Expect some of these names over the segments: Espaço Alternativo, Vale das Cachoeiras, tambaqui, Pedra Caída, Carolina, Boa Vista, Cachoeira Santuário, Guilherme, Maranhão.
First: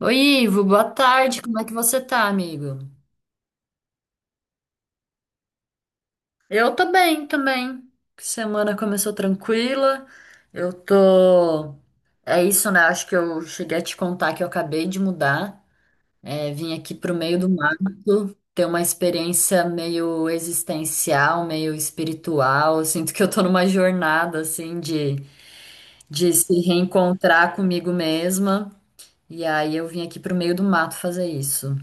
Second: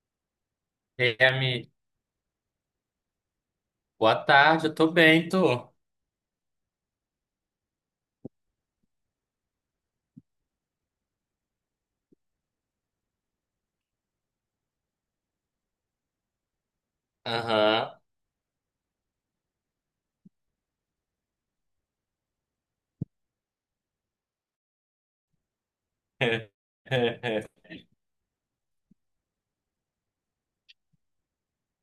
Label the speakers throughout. Speaker 1: Oi, Ivo, boa tarde. Como é
Speaker 2: Guilherme,
Speaker 1: que você tá, amigo?
Speaker 2: boa tarde, eu tô bem, tô.
Speaker 1: Eu tô bem também. Semana começou tranquila. Eu tô. É isso, né? Acho que eu cheguei a te contar que eu acabei de mudar. É, vim aqui pro meio do
Speaker 2: Aham.
Speaker 1: mato, ter uma experiência meio existencial, meio espiritual. Eu sinto que eu tô numa jornada, assim, de se reencontrar comigo mesma. E aí eu vim aqui pro meio do mato fazer isso.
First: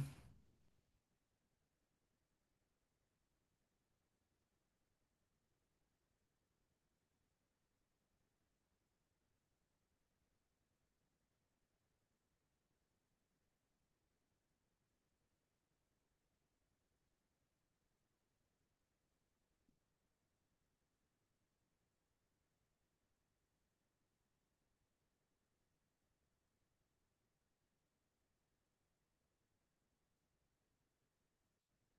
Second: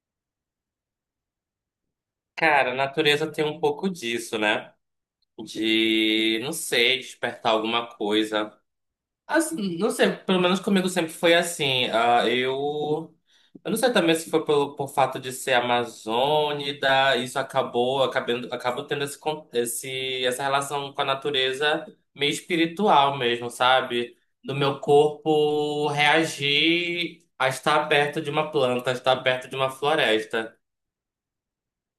Speaker 2: Cara, a natureza tem um pouco disso, né? De, não sei, despertar alguma coisa. Assim, não sei, pelo menos comigo sempre foi assim. Eu não sei também se foi por fato de ser amazônida, isso acabo tendo essa relação com a natureza meio espiritual mesmo, sabe? Do meu corpo reagir a estar perto de uma planta, a estar perto de uma floresta.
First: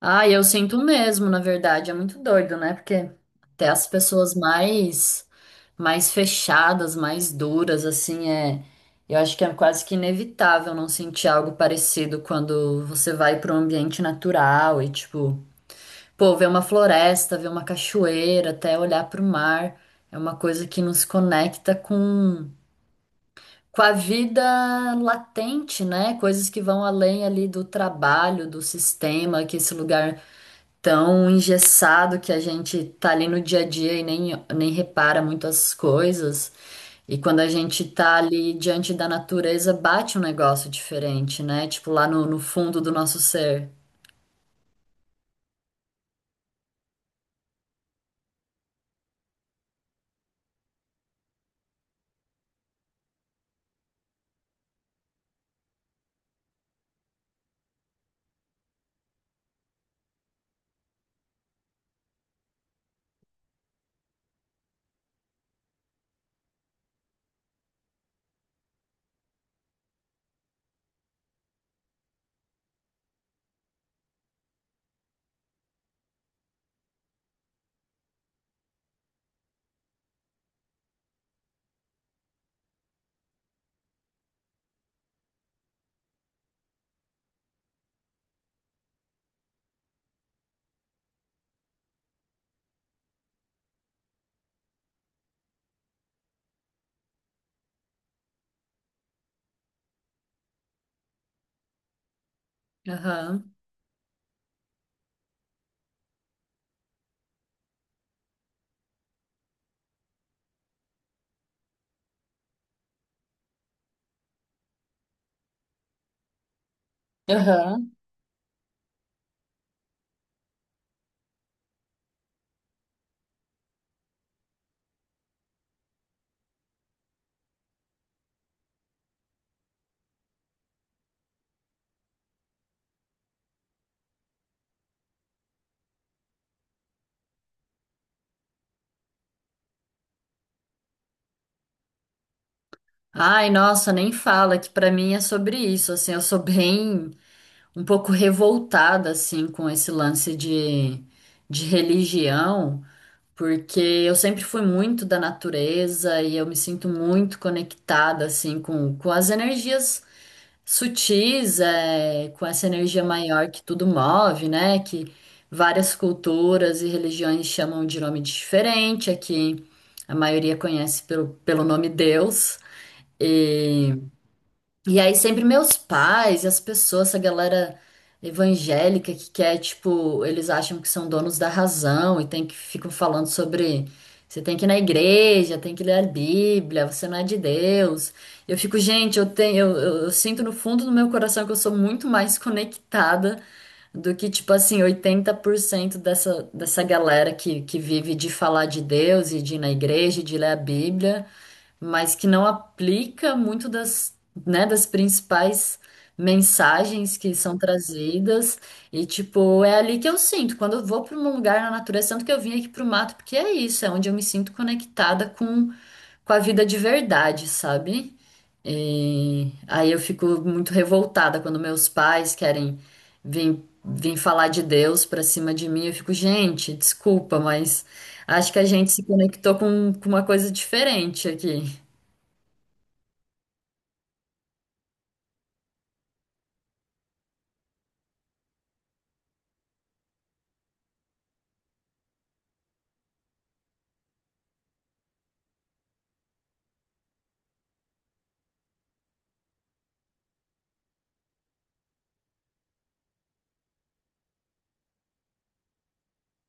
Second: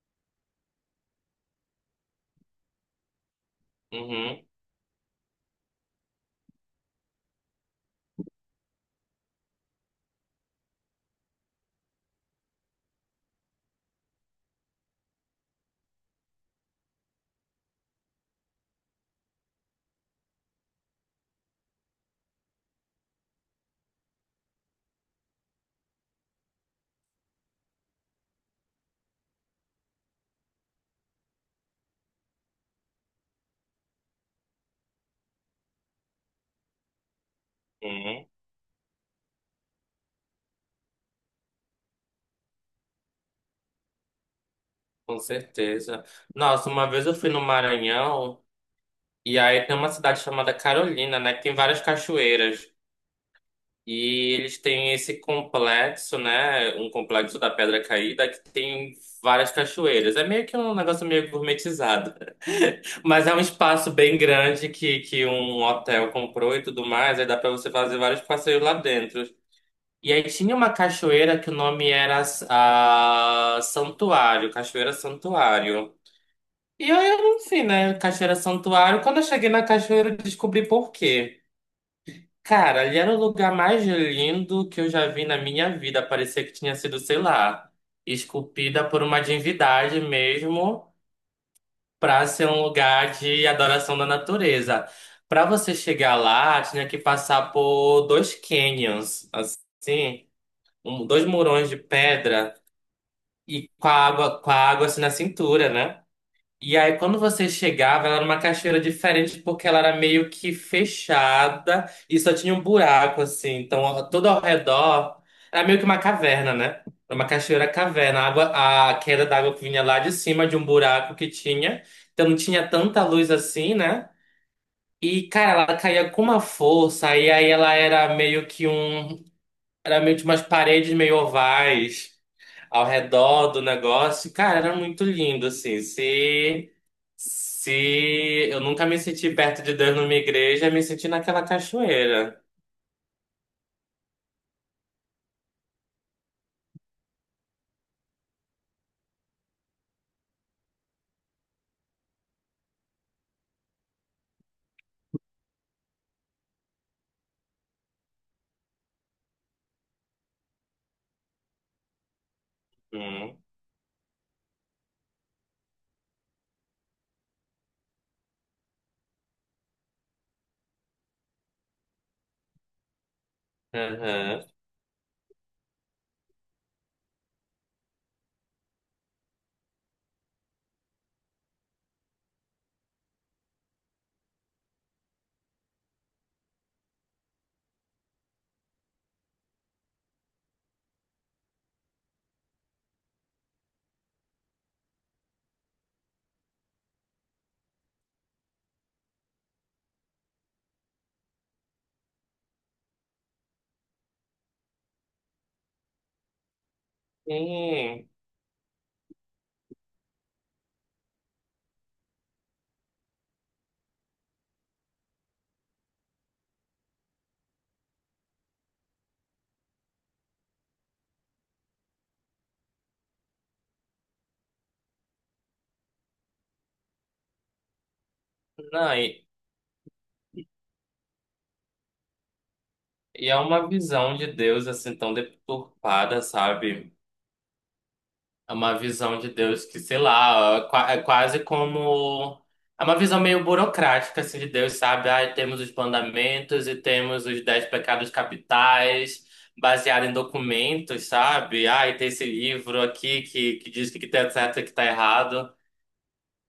Speaker 1: Ah, eu sinto mesmo, na verdade, é muito doido, né? Porque até as pessoas
Speaker 2: Uhum,
Speaker 1: mais fechadas, mais duras, assim, é, eu acho que é quase que inevitável não sentir algo parecido quando você vai para um ambiente natural e tipo, pô, ver uma floresta, ver uma cachoeira, até olhar para o mar, é uma coisa que nos conecta com a vida latente, né? Coisas que vão além ali do trabalho, do sistema que esse lugar tão engessado que a gente tá ali no dia a dia e nem, nem repara muito as coisas. E quando a gente tá
Speaker 2: uhum,
Speaker 1: ali diante da natureza, bate um negócio diferente, né? Tipo lá no, no fundo do nosso ser.
Speaker 2: com certeza. Nossa, uma vez eu fui no Maranhão. E aí tem uma cidade chamada Carolina, né? Que tem várias cachoeiras. E eles têm esse complexo, né? Um complexo da Pedra Caída que tem várias cachoeiras. É meio que um negócio meio gourmetizado. Mas é um espaço bem grande que um hotel comprou e tudo mais. Aí dá pra você fazer vários passeios lá dentro. E aí tinha uma cachoeira que o nome era a Santuário, Cachoeira Santuário. E aí, enfim, né? Cachoeira Santuário. Quando eu cheguei na cachoeira, eu descobri por quê. Cara, ali era o lugar mais lindo que eu já vi na minha vida. Parecia que tinha sido, sei lá, esculpida por uma divindade mesmo, para ser um lugar de adoração da natureza. Para você chegar lá, tinha que passar por dois canyons, assim, dois murões de pedra
Speaker 1: Aham.
Speaker 2: e com a água assim na cintura, né? E aí, quando você chegava, ela era uma cachoeira diferente porque ela era meio que fechada e só tinha um buraco, assim. Então, ó, todo ao redor era meio que uma caverna, né? Era uma cachoeira
Speaker 1: Aham.
Speaker 2: caverna. A água, a queda d'água que vinha lá de cima de um buraco que tinha. Então, não tinha tanta luz assim, né? E, cara, ela caía com uma força. E aí, ela era meio que um. Era meio que umas paredes meio ovais ao redor do negócio. Cara, era muito lindo, assim. Se. Se eu nunca me senti perto de Deus numa igreja, eu me senti naquela cachoeira.
Speaker 1: Ai, nossa, nem fala, que pra mim é sobre isso, assim, eu sou bem um pouco revoltada assim com esse lance de religião. Porque eu sempre fui muito da natureza e eu me sinto muito conectada assim com as energias sutis, é, com essa energia
Speaker 2: Hum.
Speaker 1: maior que tudo move, né? Que várias culturas e religiões chamam de nome diferente, aqui a maioria conhece pelo, pelo nome Deus. E
Speaker 2: Aham.
Speaker 1: e aí sempre meus pais e as pessoas, essa galera evangélica que quer, tipo, eles acham que são donos da razão e tem que ficam falando sobre você tem que ir na igreja, tem que ler a Bíblia, você não é de Deus. Eu fico, gente, eu tenho, eu sinto no fundo do meu coração que eu sou muito mais conectada do que, tipo assim, 80% dessa, dessa galera que vive de falar de Deus e de ir na igreja, e de ler a Bíblia, mas que não aplica muito das, né, das principais mensagens que são
Speaker 2: Sim.
Speaker 1: trazidas. E, tipo, é ali que eu sinto. Quando eu vou para um lugar na natureza, tanto que eu vim aqui pro mato, porque é isso, é onde eu me sinto conectada com a vida de verdade, sabe? E aí eu fico muito revoltada quando meus pais querem vir falar de Deus pra cima de mim. Eu fico, gente, desculpa, mas acho que a gente
Speaker 2: Não,
Speaker 1: se conectou com uma coisa diferente aqui.
Speaker 2: e é uma visão de Deus assim tão deturpada, sabe? É uma visão de Deus que, sei lá, é quase como. É uma visão meio burocrática assim, de Deus, sabe? Ah, temos os mandamentos e temos os dez pecados capitais, baseado em documentos, sabe? Ah, e tem esse livro aqui que diz o que que tá certo e o que tá errado.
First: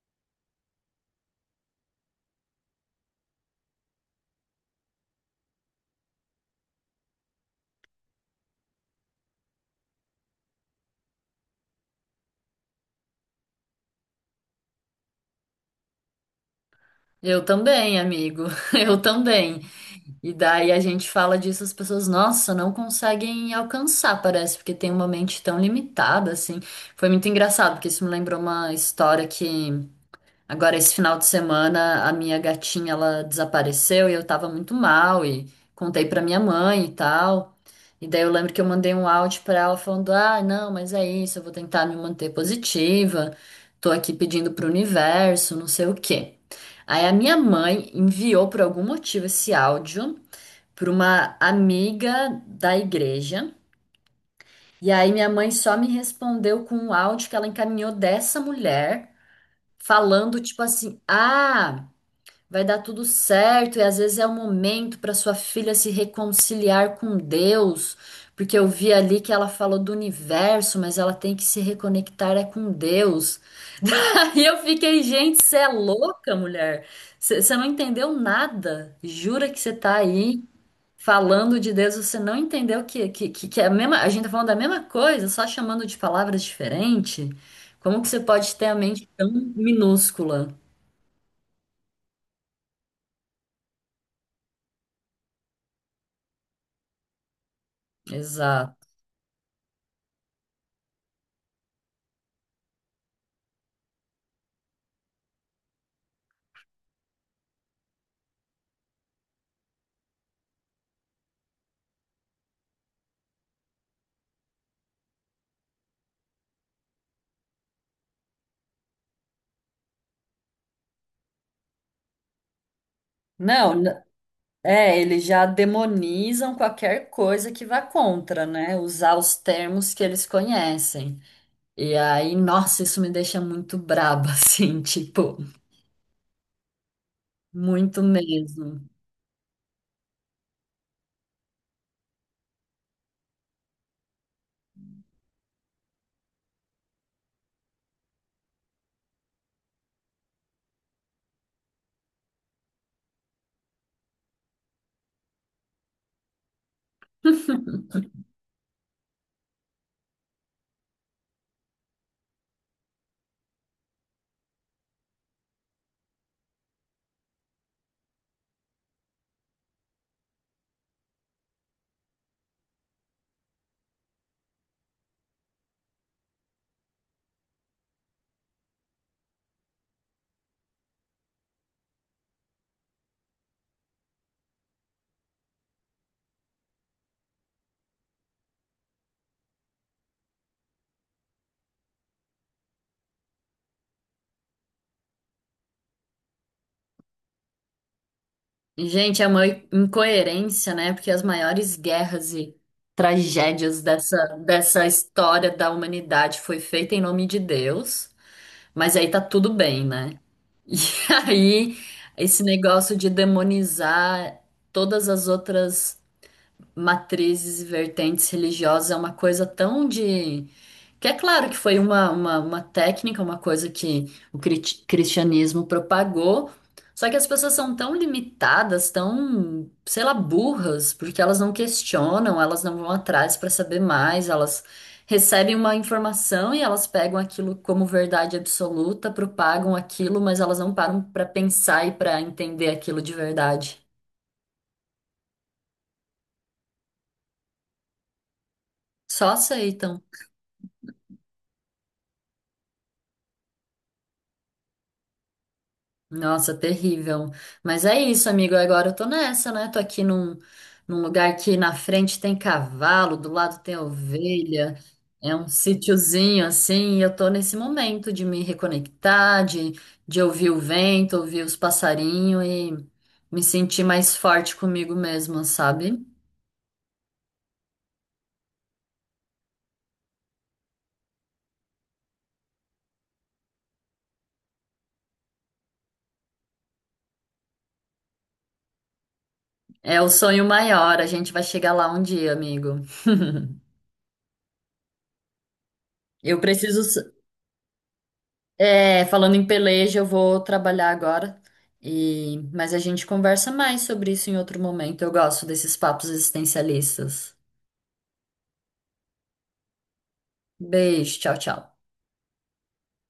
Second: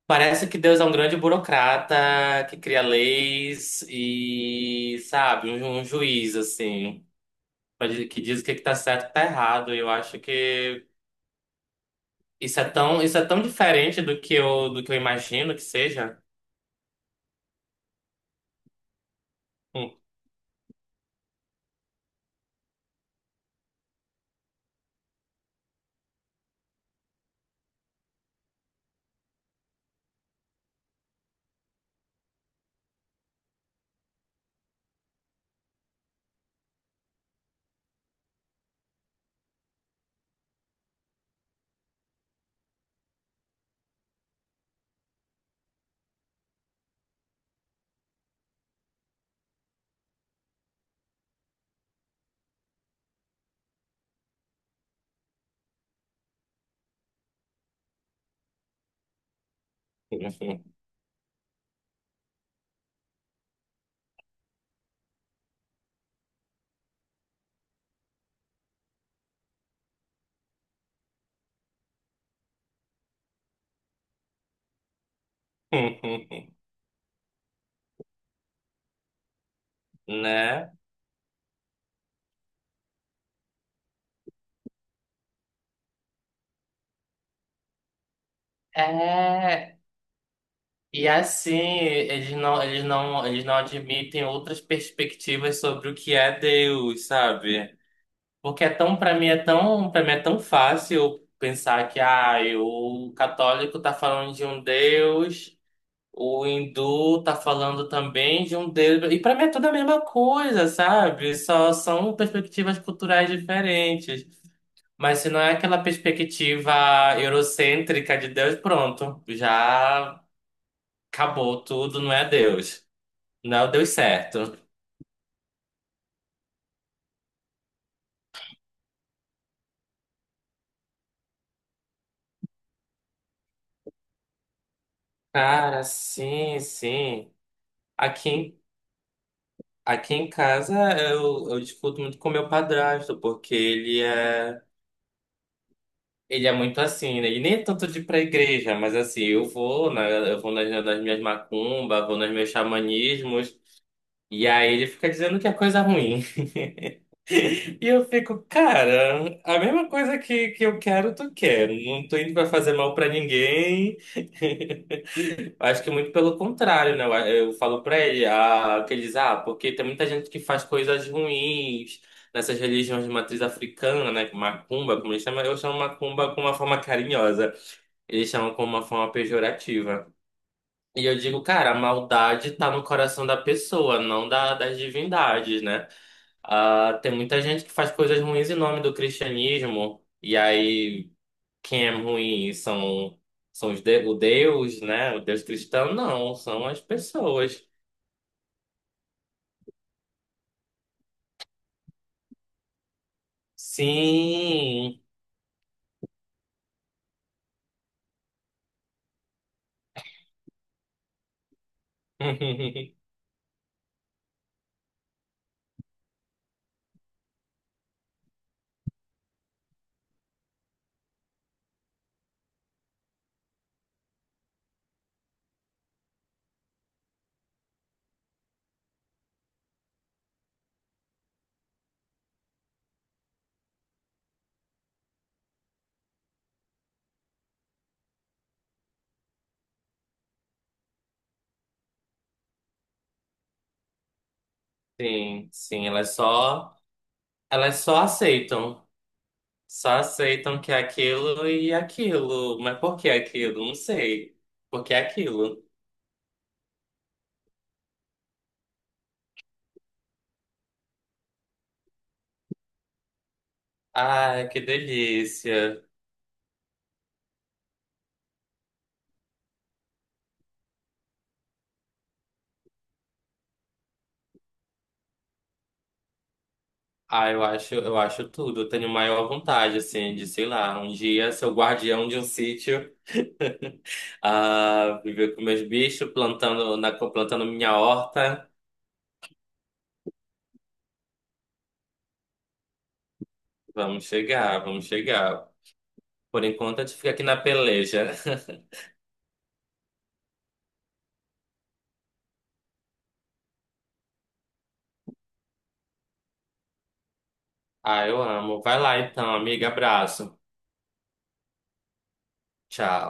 Speaker 2: Parece que Deus é um grande burocrata que cria leis e, sabe, um juiz, assim, que diz o que que tá certo e o que tá errado. E eu acho que isso é tão diferente do que eu imagino que seja.
Speaker 1: Eu também, amigo. Eu também.
Speaker 2: Hum.
Speaker 1: E daí a gente fala disso, as pessoas, nossa, não conseguem alcançar, parece, porque tem uma mente tão limitada, assim. Foi muito engraçado, porque isso me lembrou uma história que. Agora, esse final de semana, a minha gatinha, ela desapareceu e eu tava muito mal e contei pra minha mãe e tal. E daí eu lembro que eu mandei um áudio pra ela falando: "Ah, não, mas é isso, eu vou tentar me manter positiva. Tô aqui pedindo pro universo, não sei o quê". Aí a minha mãe enviou por algum motivo esse áudio pra uma amiga da igreja. E aí minha mãe só me respondeu com um áudio que ela encaminhou dessa mulher, falando tipo assim: "Ah, vai dar tudo certo, e às vezes é o momento para sua filha se reconciliar com Deus, porque eu vi ali que ela falou do universo, mas ela tem que se reconectar é com Deus". Daí eu fiquei, gente, você é louca, mulher. Você não entendeu nada. Jura que você tá aí
Speaker 2: Né?
Speaker 1: falando de Deus, você não entendeu que, que é a mesma, a gente tá falando da mesma coisa, só chamando de palavras diferentes. Como que você pode ter a mente tão
Speaker 2: É,
Speaker 1: minúscula?
Speaker 2: e assim, eles não admitem outras perspectivas sobre o que é Deus, sabe? Porque é
Speaker 1: Exato.
Speaker 2: tão, para mim é tão, para mim é tão fácil pensar que ah, o católico tá falando de um Deus, o hindu tá falando também de um Deus, e para mim é tudo a mesma coisa, sabe? Só são perspectivas culturais diferentes. Mas se não é aquela perspectiva eurocêntrica de Deus, pronto, já acabou tudo, não é Deus. Não
Speaker 1: Não.
Speaker 2: deu certo.
Speaker 1: É, eles já demonizam qualquer coisa que vá contra, né? Usar os termos que eles conhecem. E aí, nossa, isso me deixa muito braba, assim, tipo,
Speaker 2: Cara, sim, sim.
Speaker 1: muito
Speaker 2: Aqui, em-
Speaker 1: mesmo.
Speaker 2: aqui em casa eu discuto muito com meu padrasto, porque ele é muito assim, né? Ele nem é tanto de ir pra igreja, mas assim, eu vou, né? Eu vou nas minhas macumbas, vou nos meus xamanismos, e aí ele fica dizendo que é coisa ruim. E eu fico, cara, a mesma coisa que eu quero, tu quer. Não tô indo pra fazer mal pra ninguém. Eu acho que muito pelo contrário, né? Eu falo pra ele, ah, que ele diz, ah, porque tem muita gente que faz coisas ruins nessas religiões de matriz africana, né? Macumba, como eles chamam, eu chamo macumba com uma forma carinhosa. Eles chamam com uma forma pejorativa. E eu digo, cara, a maldade tá no coração da pessoa, não da, das divindades, né? Ah, tem muita gente que faz coisas ruins em nome do cristianismo. E aí quem é ruim são, o Deus, né? O Deus cristão, não, são as pessoas.
Speaker 1: E, gente, é uma incoerência, né? Porque as maiores guerras e tragédias dessa, dessa
Speaker 2: Sim.
Speaker 1: história da humanidade foi feita em nome de Deus, mas aí tá tudo bem, né? E aí, esse negócio de demonizar todas as outras matrizes e vertentes religiosas é uma coisa tão de. Que é claro que foi uma técnica, uma coisa que o cristianismo propagou, só que as pessoas são tão limitadas, tão, sei lá, burras, porque elas não questionam, elas não vão atrás para saber mais, elas recebem uma informação e elas pegam aquilo como verdade absoluta, propagam aquilo, mas elas não param para pensar e para entender aquilo de verdade.
Speaker 2: Sim, elas só aceitam.
Speaker 1: Só
Speaker 2: Só
Speaker 1: aceitam.
Speaker 2: aceitam que é aquilo e aquilo. Mas por que aquilo? Não sei. Por que aquilo?
Speaker 1: Nossa, terrível. Mas é isso, amigo. Agora eu tô nessa, né? Tô aqui num, num lugar que na frente tem cavalo, do lado tem
Speaker 2: Ai, que
Speaker 1: ovelha. É um
Speaker 2: delícia.
Speaker 1: sítiozinho assim. E eu tô nesse momento de me reconectar, de ouvir o vento, ouvir os passarinhos e me sentir mais forte comigo mesma, sabe?
Speaker 2: Ah, eu acho tudo. Eu tenho maior vontade, assim, de, sei lá, um dia ser o guardião de um sítio, ah, viver com meus bichos, plantando minha horta.
Speaker 1: É o sonho maior. A gente vai chegar lá um dia, amigo.
Speaker 2: Vamos chegar, vamos chegar.
Speaker 1: Eu
Speaker 2: Por enquanto, a
Speaker 1: preciso.
Speaker 2: gente fica aqui na peleja.
Speaker 1: É, falando em peleja, eu vou trabalhar agora. E... Mas a gente conversa mais sobre isso em outro momento. Eu gosto desses papos existencialistas.
Speaker 2: Ah, eu amo. Vai lá então, amiga. Abraço.
Speaker 1: Beijo, tchau, tchau.
Speaker 2: Tchau.